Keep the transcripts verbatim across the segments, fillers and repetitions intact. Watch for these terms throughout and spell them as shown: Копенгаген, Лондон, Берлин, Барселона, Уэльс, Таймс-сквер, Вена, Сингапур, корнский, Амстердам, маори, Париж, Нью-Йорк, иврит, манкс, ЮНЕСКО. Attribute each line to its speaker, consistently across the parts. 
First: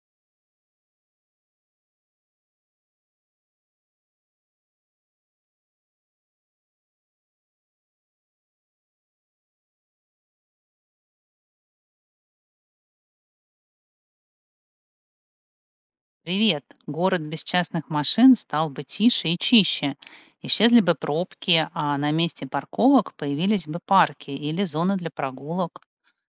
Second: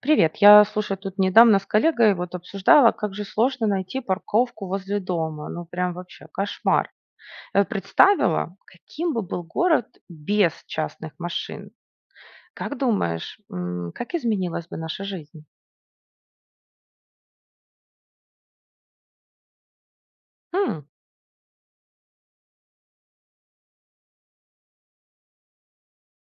Speaker 1: Привет, я, слушай, тут недавно с коллегой вот обсуждала, как же сложно найти парковку возле дома. Ну, прям вообще кошмар. Э, Представила, каким бы был город без частных машин. Как думаешь, м, как изменилась бы наша жизнь?
Speaker 2: Привет. Город без частных машин стал бы тише и чище.
Speaker 1: Хм,
Speaker 2: Исчезли бы пробки, а на месте парковок появились бы парки или зоны для прогулок.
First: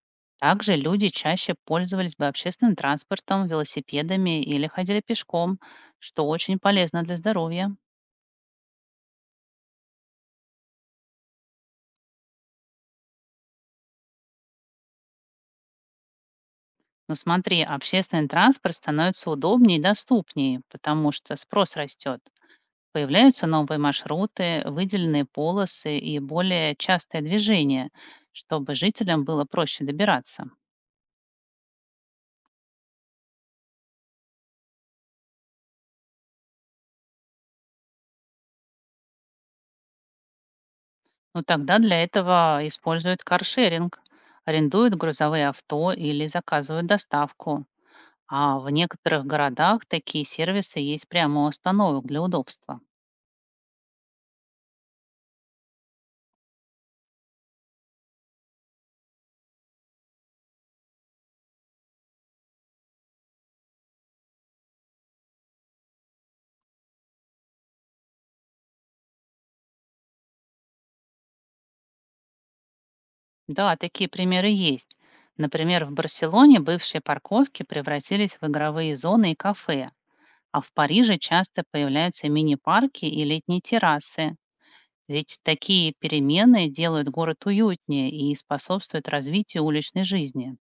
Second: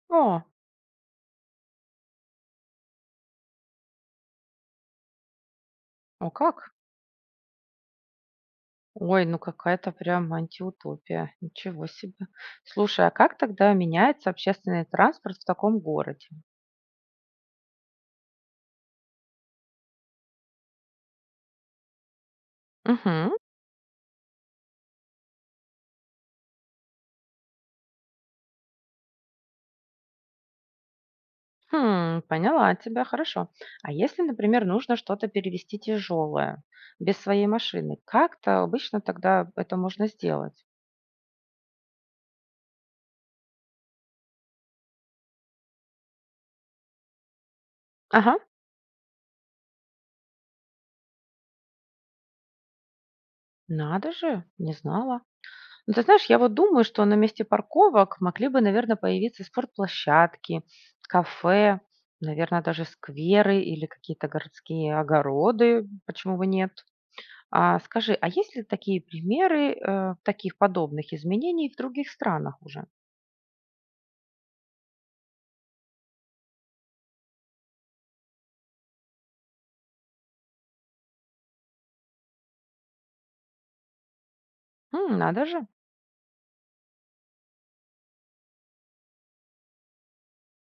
Speaker 1: о,
Speaker 2: Также люди чаще пользовались бы общественным транспортом, велосипедами или ходили пешком, что
Speaker 1: о
Speaker 2: очень
Speaker 1: как?
Speaker 2: полезно для здоровья.
Speaker 1: Ой, ну какая-то прям антиутопия. Ничего себе. Слушай, а как тогда меняется общественный транспорт в таком городе?
Speaker 2: Но смотри, общественный транспорт становится удобнее и доступнее, потому что спрос растет.
Speaker 1: Угу.
Speaker 2: Появляются новые маршруты, выделенные полосы и более частое движение, чтобы жителям было проще добираться.
Speaker 1: Хм, поняла тебя, хорошо. А если, например, нужно что-то перевезти тяжелое без своей машины, как-то обычно тогда это можно сделать?
Speaker 2: Но тогда для этого используют каршеринг, арендуют грузовые авто или заказывают доставку.
Speaker 1: Ага,
Speaker 2: А в некоторых городах такие сервисы есть прямо у остановок для удобства.
Speaker 1: надо же, не знала. Ну, ты знаешь, я вот думаю, что на месте парковок могли бы, наверное, появиться спортплощадки, кафе, наверное, даже скверы или какие-то городские огороды, почему бы нет? А скажи, а есть ли такие примеры э, таких подобных изменений в других странах уже?
Speaker 2: Да, такие примеры есть. Например, в Барселоне бывшие парковки превратились в игровые зоны и кафе, а в Париже часто появляются мини-парки и летние террасы.
Speaker 1: М,
Speaker 2: Ведь
Speaker 1: надо же.
Speaker 2: такие перемены делают город уютнее и способствуют развитию уличной жизни.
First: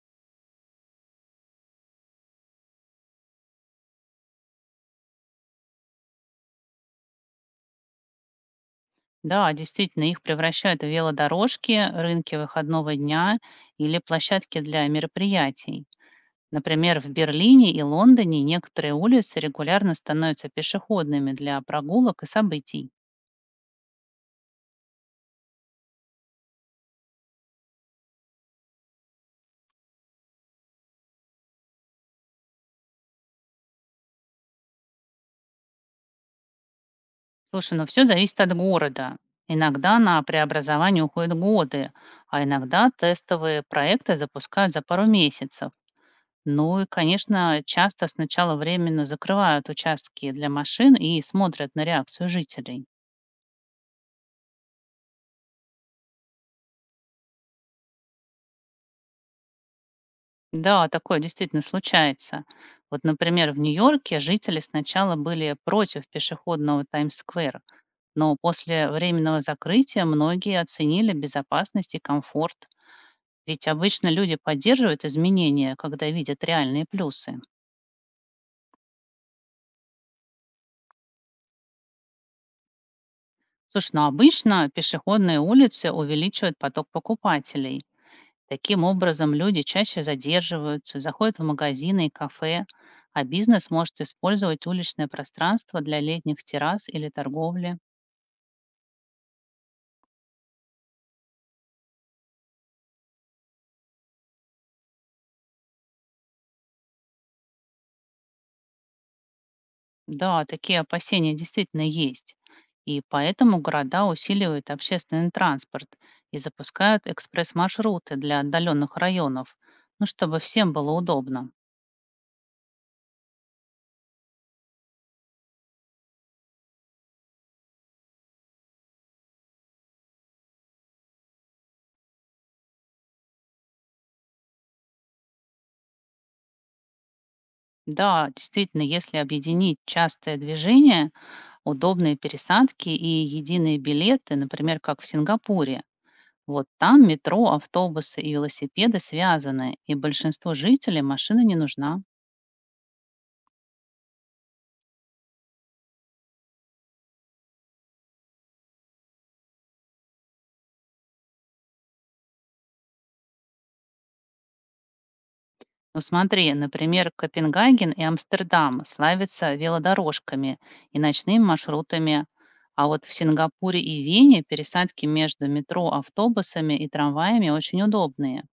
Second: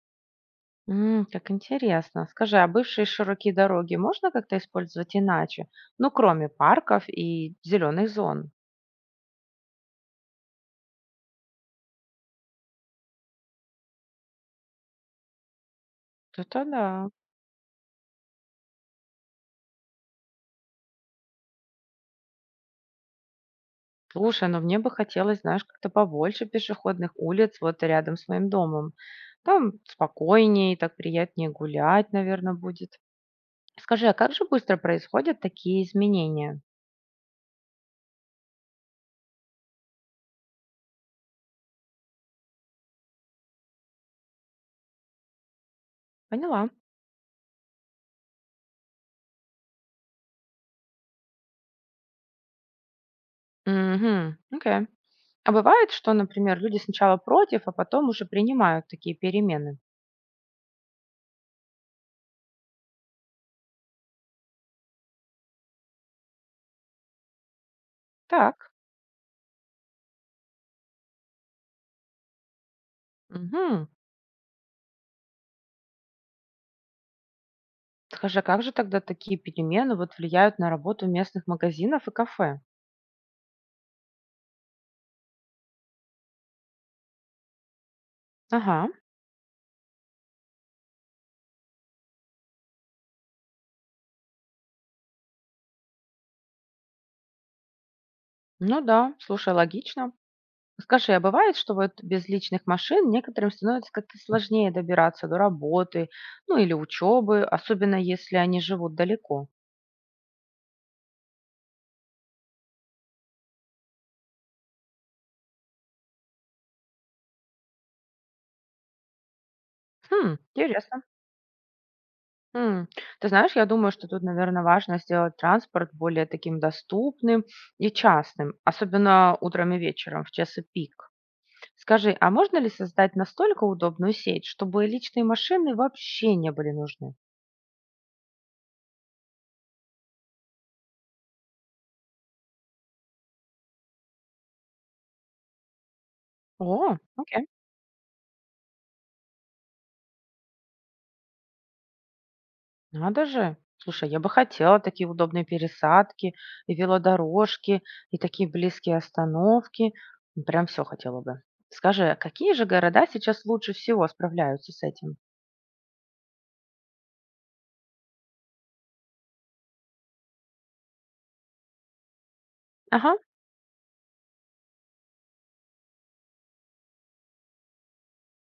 Speaker 1: М, как интересно. Скажи, а бывшие широкие дороги можно как-то использовать иначе? Ну, кроме парков и зеленых зон.
Speaker 2: Да, действительно, их превращают в велодорожки, рынки выходного дня или площадки для мероприятий.
Speaker 1: Это
Speaker 2: Например, в
Speaker 1: да.
Speaker 2: Берлине и Лондоне некоторые улицы регулярно становятся пешеходными для прогулок и событий.
Speaker 1: Слушай, ну мне бы хотелось, знаешь, как-то побольше пешеходных улиц вот рядом с моим домом. Там спокойнее, так приятнее гулять, наверное, будет. Скажи, а как же быстро происходят такие изменения?
Speaker 2: Слушай, ну все зависит от города. Иногда на преобразование уходят годы, а иногда тестовые проекты запускают за пару месяцев.
Speaker 1: Поняла.
Speaker 2: Ну и, конечно, часто сначала временно закрывают участки для машин и смотрят на реакцию жителей.
Speaker 1: Угу, окей. А бывает, что, например, люди сначала против, а потом уже принимают такие перемены.
Speaker 2: Да, такое действительно случается. Вот, например, в Нью-Йорке жители сначала были против пешеходного Таймс-сквера, но
Speaker 1: Так.
Speaker 2: после временного закрытия многие оценили безопасность и комфорт. Ведь
Speaker 1: Мгм.
Speaker 2: обычно люди поддерживают изменения, когда видят реальные плюсы.
Speaker 1: Скажи, а как же тогда такие перемены вот влияют на работу местных магазинов и кафе?
Speaker 2: Слушай, ну обычно пешеходные улицы увеличивают поток покупателей. Таким
Speaker 1: Ага,
Speaker 2: образом, люди чаще задерживаются, заходят в магазины и кафе, а бизнес может использовать уличное пространство для летних террас или торговли.
Speaker 1: ну да, слушай, логично. Скажи, а бывает, что вот без личных машин некоторым становится как-то сложнее добираться до работы, ну или учебы, особенно если они живут далеко?
Speaker 2: Да, такие опасения действительно есть. И поэтому города усиливают общественный транспорт и запускают экспресс-маршруты для отдаленных районов, ну,
Speaker 1: Хм,
Speaker 2: чтобы всем было
Speaker 1: интересно.
Speaker 2: удобно.
Speaker 1: М, Ты знаешь, я думаю, что тут, наверное, важно сделать транспорт более таким доступным и частным, особенно утром и вечером в часы пик. Скажи, а можно ли создать настолько удобную сеть, чтобы личные машины вообще не были нужны?
Speaker 2: Да, действительно, если объединить частое движение, удобные пересадки и единые билеты, например, как в Сингапуре. Вот
Speaker 1: О,
Speaker 2: там
Speaker 1: окей,
Speaker 2: метро, автобусы и велосипеды связаны, и большинству жителей машина не нужна.
Speaker 1: надо же. Слушай, я бы хотела такие удобные пересадки, и велодорожки, и такие близкие остановки. М, Прям все хотела бы. Скажи, а какие же города сейчас лучше всего справляются с этим?
Speaker 2: Ну смотри, например, Копенгаген и Амстердам славятся велодорожками и ночными маршрутами, а вот в
Speaker 1: Ага,
Speaker 2: Сингапуре и Вене пересадки между метро, автобусами и трамваями очень удобные.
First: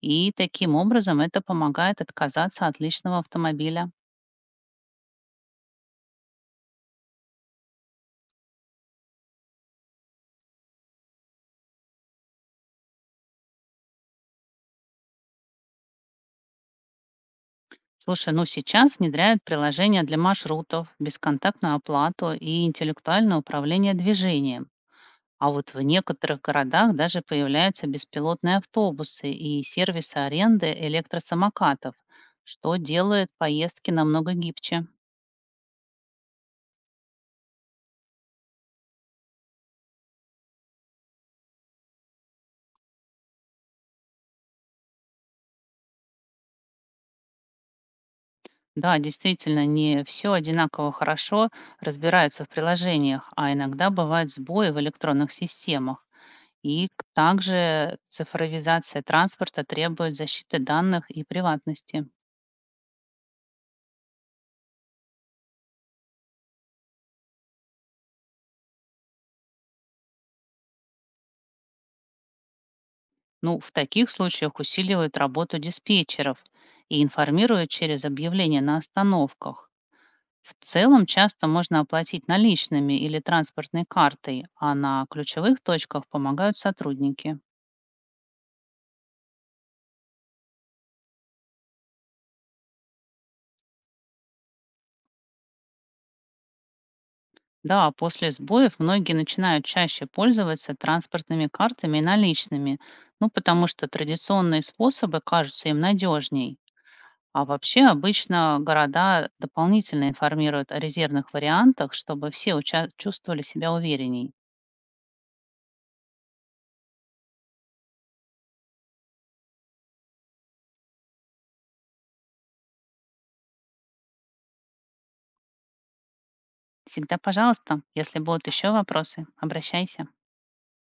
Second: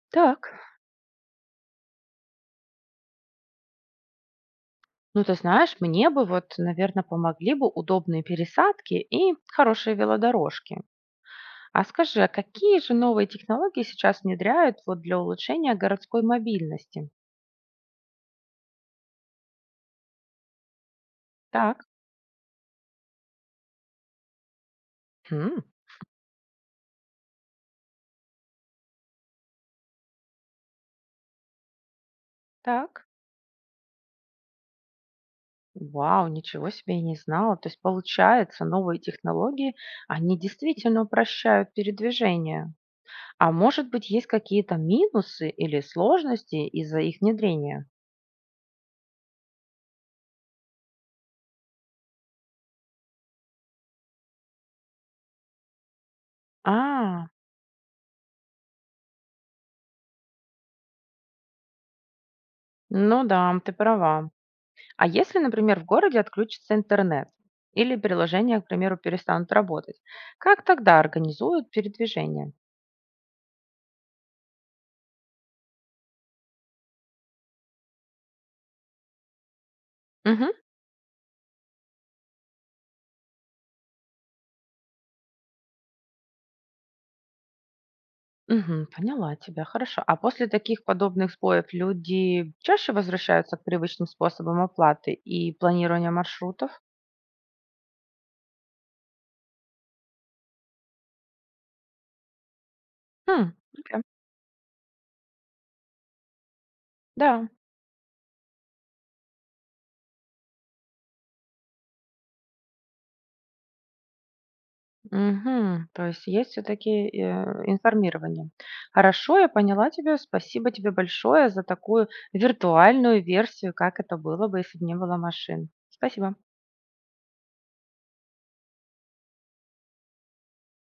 Speaker 2: И
Speaker 1: так.
Speaker 2: таким образом это помогает отказаться от личного автомобиля.
Speaker 1: Ну, ты знаешь, мне бы вот, наверное, помогли бы удобные пересадки и хорошие велодорожки. А скажи, а какие же новые технологии сейчас внедряют вот для улучшения городской мобильности?
Speaker 2: Слушай, ну сейчас внедряют приложения для маршрутов, бесконтактную
Speaker 1: Так,
Speaker 2: оплату и интеллектуальное управление движением. А
Speaker 1: Хм,
Speaker 2: вот в некоторых городах даже появляются беспилотные автобусы и сервисы аренды электросамокатов, что
Speaker 1: так.
Speaker 2: делает поездки намного гибче.
Speaker 1: Вау, ничего себе, я не знала. То есть получается, новые технологии, они действительно упрощают передвижение. А может быть, есть какие-то минусы или сложности из-за их внедрения?
Speaker 2: Да, действительно, не все одинаково хорошо разбираются в приложениях, а иногда бывают сбои в электронных системах. И к-
Speaker 1: А,
Speaker 2: также цифровизация транспорта требует защиты данных и приватности.
Speaker 1: ну да, ты права. А если, например, в городе отключится интернет или приложения, к примеру, перестанут работать, как тогда организуют передвижение?
Speaker 2: Ну, в таких случаях усиливают работу диспетчеров и информируют через объявления на остановках.
Speaker 1: Мгм.
Speaker 2: В целом часто можно оплатить наличными или транспортной картой, а на ключевых точках помогают сотрудники.
Speaker 1: Мгм. Поняла тебя, хорошо. А после таких подобных сбоев люди чаще возвращаются к привычным способам оплаты и планирования маршрутов?
Speaker 2: Да, после сбоев многие начинают чаще пользоваться транспортными картами и наличными, ну
Speaker 1: Хм,
Speaker 2: потому что
Speaker 1: окей.
Speaker 2: традиционные способы кажутся им надежней. А
Speaker 1: Да.
Speaker 2: вообще обычно города дополнительно информируют о резервных вариантах, чтобы все уча- чувствовали себя уверенней.
Speaker 1: Мгм. То есть есть все-таки информирование. Хорошо, я поняла тебя. Спасибо тебе большое за такую виртуальную версию, как это было бы, если бы не было машин. Спасибо.
Speaker 2: Всегда, пожалуйста, если будут еще вопросы, обращайся.